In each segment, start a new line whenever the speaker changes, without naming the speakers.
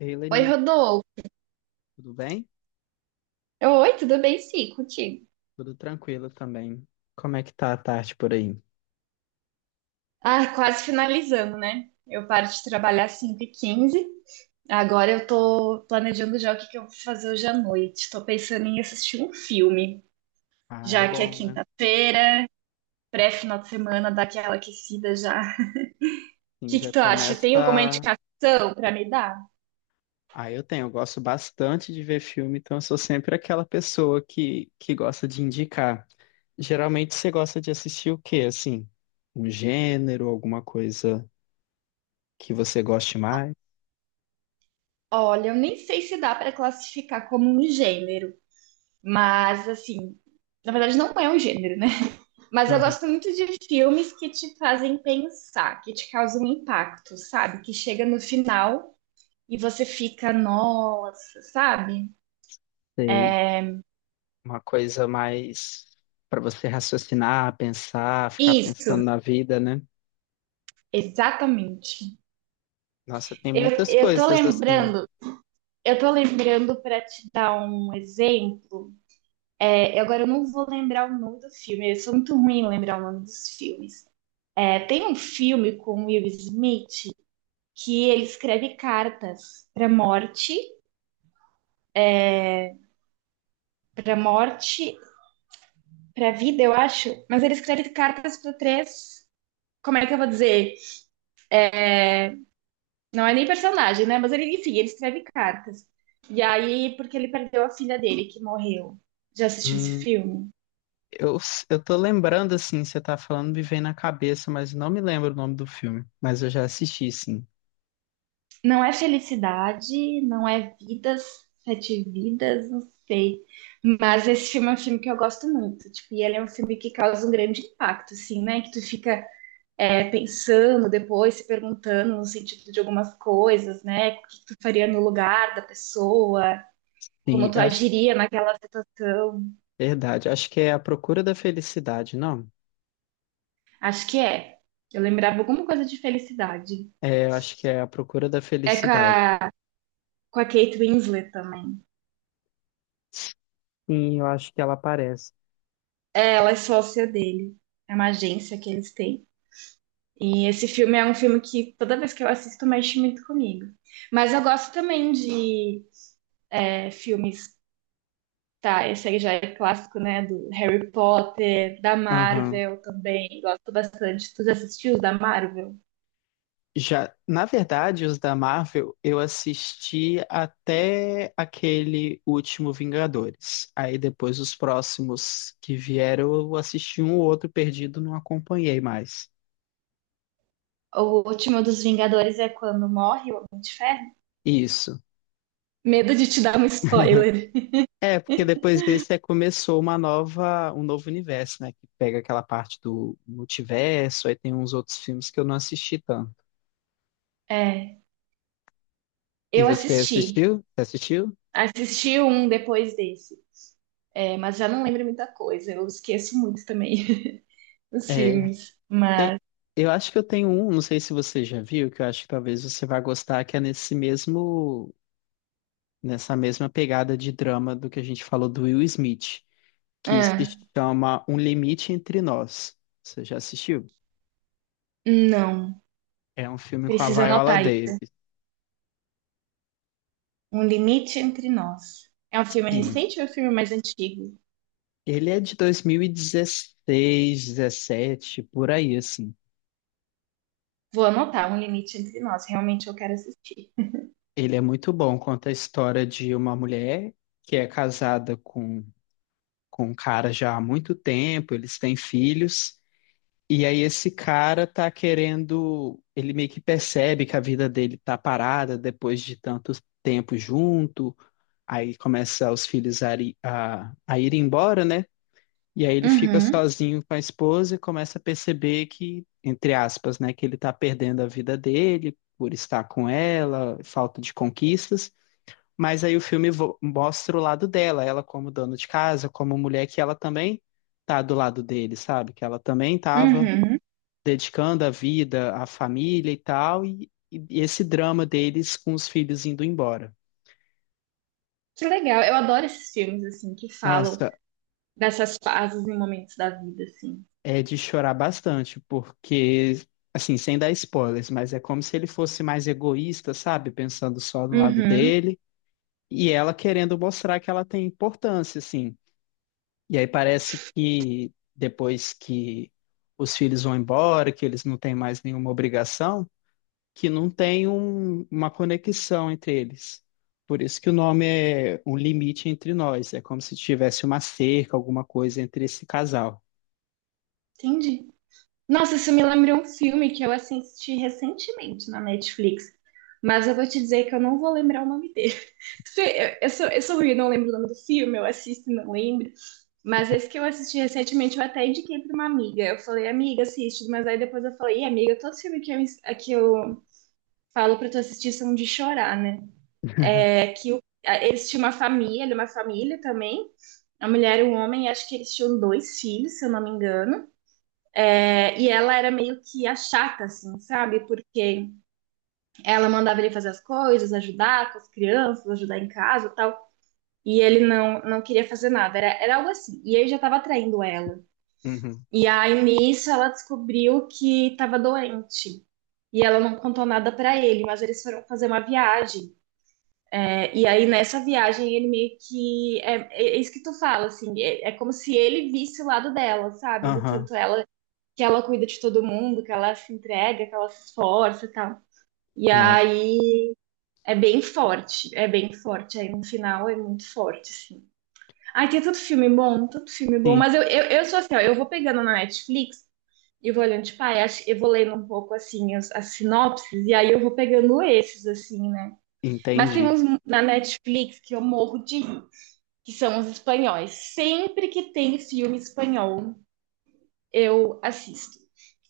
Ei,
Oi,
Leni,
Rodolfo.
tudo bem?
Oi, tudo bem? Sim, contigo.
Tudo tranquilo também. Como é que tá a tarde por aí?
Ah, quase finalizando, né? Eu paro de trabalhar às 5h15. Agora eu tô planejando já o que eu vou fazer hoje à noite. Tô pensando em assistir um filme,
Ah, é
já que é
bom, né?
quinta-feira, pré-final de semana, dá aquela aquecida já. O
Sim,
que
já
que tu acha? Tem alguma
começa.
indicação pra me dar?
Ah, eu tenho, eu gosto bastante de ver filme, então eu sou sempre aquela pessoa que gosta de indicar. Geralmente você gosta de assistir o quê, assim? Um gênero, alguma coisa que você goste mais?
Olha, eu nem sei se dá pra classificar como um gênero, mas assim, na verdade não é um gênero, né? Mas eu
Aham.
gosto muito de filmes que te fazem pensar, que te causam impacto, sabe? Que chega no final e você fica, nossa, sabe?
Sei. Uma coisa mais para você raciocinar, pensar, ficar pensando
Isso,
na vida, né?
exatamente.
Nossa, tem
Eu,
muitas
eu tô
coisas assim.
lembrando, eu tô lembrando para te dar um exemplo. Agora eu não vou lembrar o nome do filme, eu sou muito ruim em lembrar o nome dos filmes. Tem um filme com Will Smith que ele escreve cartas pra morte, pra morte pra vida, eu acho. Mas ele escreve cartas para três. Como é que eu vou dizer? Não é nem personagem, né? Mas ele, enfim, ele escreve cartas. E aí, porque ele perdeu a filha dele, que morreu. Já assistiu esse
Hum,
filme?
Eu, eu tô lembrando, assim, você tá falando, me vem na cabeça, mas não me lembro o nome do filme. Mas eu já assisti, sim.
Não é felicidade, não é vidas, sete vidas, não sei. Mas esse filme é um filme que eu gosto muito. Tipo, e ele é um filme que causa um grande impacto, assim, né? Que tu fica pensando depois, se perguntando no sentido de algumas coisas, né? O que tu faria no lugar da pessoa,
Sim,
como tu
acho,
agiria naquela situação.
verdade. Acho que é A Procura da Felicidade, não?
Acho que é. Eu lembrava alguma coisa de felicidade.
É, eu acho que é A Procura da
É
Felicidade.
com a Kate Winslet também.
Sim, eu acho que ela aparece.
Ela é sócia dele. É uma agência que eles têm. E esse filme é um filme que toda vez que eu assisto mexe muito comigo. Mas eu gosto também de filmes, tá? Esse aí já é clássico, né? Do Harry Potter, da
Aham.
Marvel também. Gosto bastante. Tu já assistiu os da Marvel?
Já, na verdade, os da Marvel, eu assisti até aquele último Vingadores. Aí depois os próximos que vieram, eu assisti um ou outro perdido, não acompanhei mais.
O último dos Vingadores é quando morre o Homem de Ferro.
Isso.
Medo de te dar um spoiler.
É, porque depois desse é, começou uma nova, um novo universo, né? Que pega aquela parte do multiverso, aí tem uns outros filmes que eu não assisti tanto.
É,
E
eu
você
assisti.
assistiu? Você assistiu?
Assisti um depois desse. É, mas já não lembro muita coisa. Eu esqueço muito também os
É,
filmes.
tem,
Mas.
eu acho que eu tenho um, não sei se você já viu, que eu acho que talvez você vá gostar, que é nesse mesmo, nessa mesma pegada de drama do que a gente falou do Will Smith, que se
Ah,
chama Um Limite Entre Nós. Você já assistiu?
não.
É um filme com a
Precisa
Viola
anotar isso.
Davis.
Um Limite Entre Nós. É um filme
Sim.
recente ou é um filme mais antigo?
Ele é de 2016, 2017, por aí, assim.
Vou anotar Um Limite Entre Nós. Realmente eu quero assistir.
Ele é muito bom, conta a história de uma mulher que é casada com um cara já há muito tempo, eles têm filhos, e aí esse cara tá querendo, ele meio que percebe que a vida dele tá parada depois de tanto tempo junto, aí começa os filhos a ir embora, né? E aí ele fica
Uhum,
sozinho com a esposa e começa a perceber que, entre aspas, né, que ele está perdendo a vida dele por estar com ela, falta de conquistas. Mas aí o filme vo- mostra o lado dela, ela como dona de casa, como mulher que ela também tá do lado dele, sabe? Que ela também tava
uhum.
dedicando a vida, à família e tal, e esse drama deles com os filhos indo embora.
Que legal. Eu adoro esses filmes, assim, que falam
Nossa,
dessas fases e momentos da vida, assim.
é de chorar bastante, porque, assim, sem dar spoilers, mas é como se ele fosse mais egoísta, sabe? Pensando só no lado
Uhum.
dele, e ela querendo mostrar que ela tem importância, assim. E aí parece que depois que os filhos vão embora, que eles não têm mais nenhuma obrigação, que não tem um- uma conexão entre eles. Por isso que o nome é Um Limite Entre Nós. É como se tivesse uma cerca, alguma coisa entre esse casal.
Entendi. Nossa, isso me lembrou um filme que eu assisti recentemente na Netflix. Mas eu vou te dizer que eu não vou lembrar o nome dele. Se- Eu sou, eu sou ruim, eu não lembro o nome do filme, eu assisto e não lembro. Mas esse que eu assisti recentemente, eu até indiquei para uma amiga. Eu falei, amiga, assiste. Mas aí depois eu falei, "Ih, amiga, todo os filmes que eu, ins- que eu falo para tu assistir são de chorar, né?" É que o- a- eles tinham uma família, ele é uma família também. A mulher e um homem, acho que eles tinham dois filhos, se eu não me engano. É, e ela era meio que a chata, assim, sabe? Porque ela mandava ele fazer as coisas, ajudar com as crianças, ajudar em casa e tal. E ele não queria fazer nada, era algo assim. E ele já estava traindo ela.
Uhum.
E aí, nisso, ela descobriu que estava doente. E ela não contou nada para ele, mas eles foram fazer uma viagem. E aí, nessa viagem, ele meio que. É isso que tu fala, assim. É como se ele visse o lado dela, sabe? Do
Aham.
tanto ela que ela cuida de todo mundo, que ela se entrega, que ela se esforça e tal. E
Nossa.
aí é bem forte, é bem forte. Aí no final é muito forte, sim. Ai, tem tanto filme bom, tanto filme bom.
Sim,
Mas eu sou assim, ó, eu vou pegando na Netflix e vou olhando, tipo, ai, acho- eu vou lendo um pouco, assim, as sinopses, e aí eu vou pegando esses, assim, né? Mas tem
entendi.
uns na Netflix que eu morro de rir, que são os espanhóis. Sempre que tem filme espanhol, eu assisto,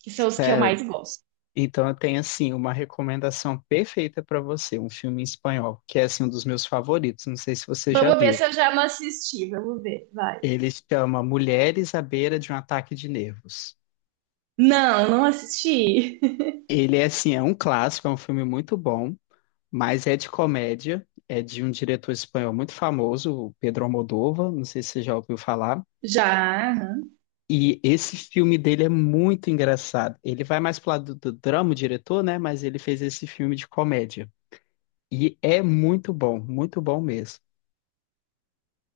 que são os que eu
Sério.
mais gosto.
Então eu tenho assim uma recomendação perfeita para você, um filme em espanhol, que é assim um dos meus favoritos, não sei se você já
Vamos ver
viu.
se eu já não assisti, vamos ver, vai.
Ele se chama Mulheres à beira de um ataque de nervos.
Não, não assisti.
Ele é assim, é um clássico, é um filme muito bom, mas é de comédia, é de um diretor espanhol muito famoso, o Pedro Almodóvar, não sei se você já ouviu falar.
Já.
E esse filme dele é muito engraçado. Ele vai mais pro lado do drama, o diretor, né? Mas ele fez esse filme de comédia. E é muito bom mesmo.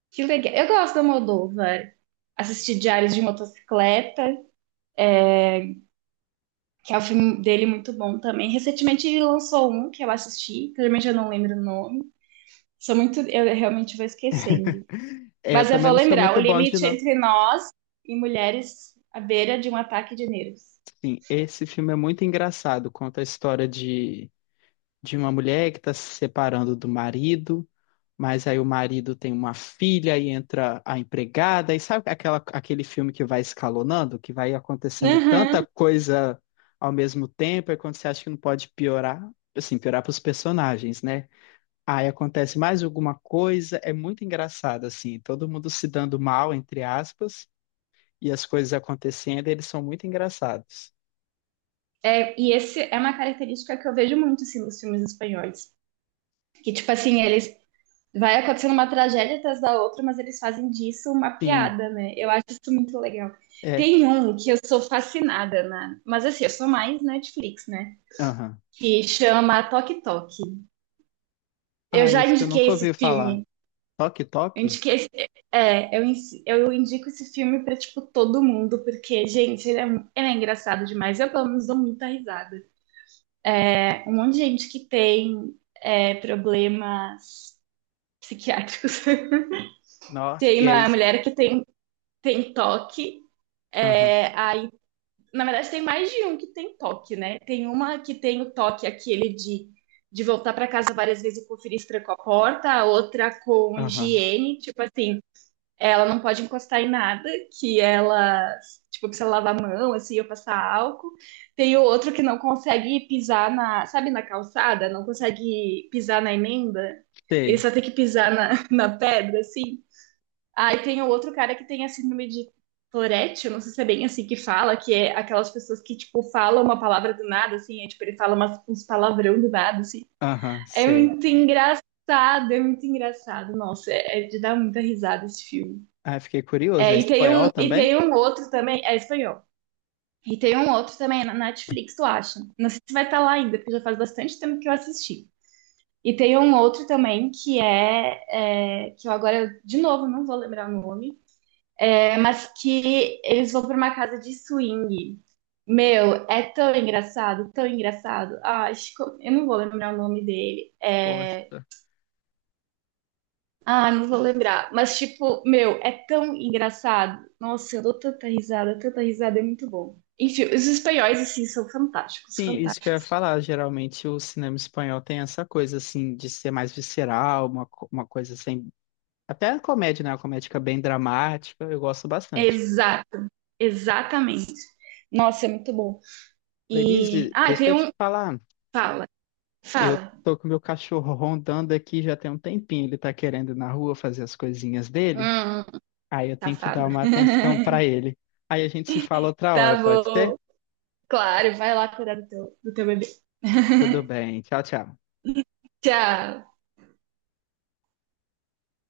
Que legal. Eu gosto do Almodóvar. Assisti Diários de Motocicleta, que é o filme dele muito bom também. Recentemente ele lançou um que eu assisti, que realmente eu não lembro o nome. Sou muito, eu realmente vou esquecendo.
É, eu
Mas eu
também
vou
não sou
lembrar,
muito
O
bom de.
Limite
No-
Entre Nós e Mulheres à Beira de um Ataque de Nervos.
sim, esse filme é muito engraçado. Conta a história de uma mulher que está se separando do marido, mas aí o marido tem uma filha e entra a empregada. E sabe aquela, aquele filme que vai escalonando, que vai acontecendo tanta
Uhum.
coisa ao mesmo tempo, e quando você acha que não pode piorar, assim, piorar para os personagens, né? Aí acontece mais alguma coisa, é muito engraçado, assim, todo mundo se dando mal, entre aspas, e as coisas acontecendo, eles são muito engraçados.
É, e esse é uma característica que eu vejo muito assim, nos filmes espanhóis. Que, tipo assim, eles vai acontecendo uma tragédia atrás da outra, mas eles fazem disso uma
Sim,
piada, né? Eu acho isso muito legal.
é,
Tem um que eu sou fascinada, né? Mas assim, eu sou mais Netflix, né?
aham.
Que chama Toque Toque. Eu
Ah,
já
isso eu
indiquei
nunca
esse
ouvi falar.
filme.
Toque,
Eu
toque?
indiquei esse- eu indico esse filme pra, tipo, todo mundo, porque, gente, ele é, mu- ele é engraçado demais. Eu, pelo menos, dou muita risada. É, um monte de gente que tem problemas psiquiátricos.
Nossa,
Tem
e aí,
uma mulher que tem, tem toque.
aham,
É, aí, na verdade, tem mais de um que tem toque, né? Tem uma que tem o toque aquele de voltar para casa várias vezes e conferir se trancou a porta, a outra com
aham,
higiene, tipo assim, ela não pode encostar em nada, que ela, tipo, precisa lavar a mão, assim, ou passar álcool. Tem o outro que não consegue pisar na, sabe, na calçada, não consegue pisar na emenda, ele
sei,
só tem que pisar na, na pedra, assim. Ah, e tem o outro cara que tem a síndrome de Tourette, eu não sei se é bem assim que fala, que é aquelas pessoas que, tipo, falam uma palavra do nada, assim, tipo, ele fala umas, uns palavrão do nada, assim.
aham,
É
sei.
muito engraçado, é muito engraçado. Nossa, é de dar muita risada esse filme.
Ah, fiquei curioso, é espanhol
E
também?
tem um outro também, é espanhol. E tem um outro também na Netflix, tu acha? Não sei se vai estar lá ainda, porque já faz bastante tempo que eu assisti. E tem um outro também é que eu agora de novo não vou lembrar o nome, é, mas que eles vão pra uma casa de swing. Meu, é tão engraçado, tão engraçado. Ah, acho que eu não vou lembrar o nome dele. É...
Poxa.
Ah, não vou lembrar. Mas, tipo, meu, é tão engraçado. Nossa, eu dou tanta risada, é muito bom. Enfim, os espanhóis, assim, são fantásticos,
Sim, isso que eu ia
fantásticos.
falar, geralmente o cinema espanhol tem essa coisa, assim, de ser mais visceral, uma, co- uma coisa assim, até a comédia, né? Uma comédia bem dramática, eu gosto bastante.
Exato, exatamente. Nossa, é muito bom. E.
Lenise,
Ah,
deixa
tem
eu te
um.
falar.
Fala,
Eu
fala.
tô com meu cachorro rondando aqui já tem um tempinho. Ele tá querendo ir na rua fazer as coisinhas dele.
Hum,
Aí eu tenho que dar
safado.
uma atenção pra ele. Aí a gente se fala outra hora,
Tá
pode ser?
bom. Claro, vai lá cuidar do do teu bebê.
Tudo bem. Tchau, tchau.
Tchau.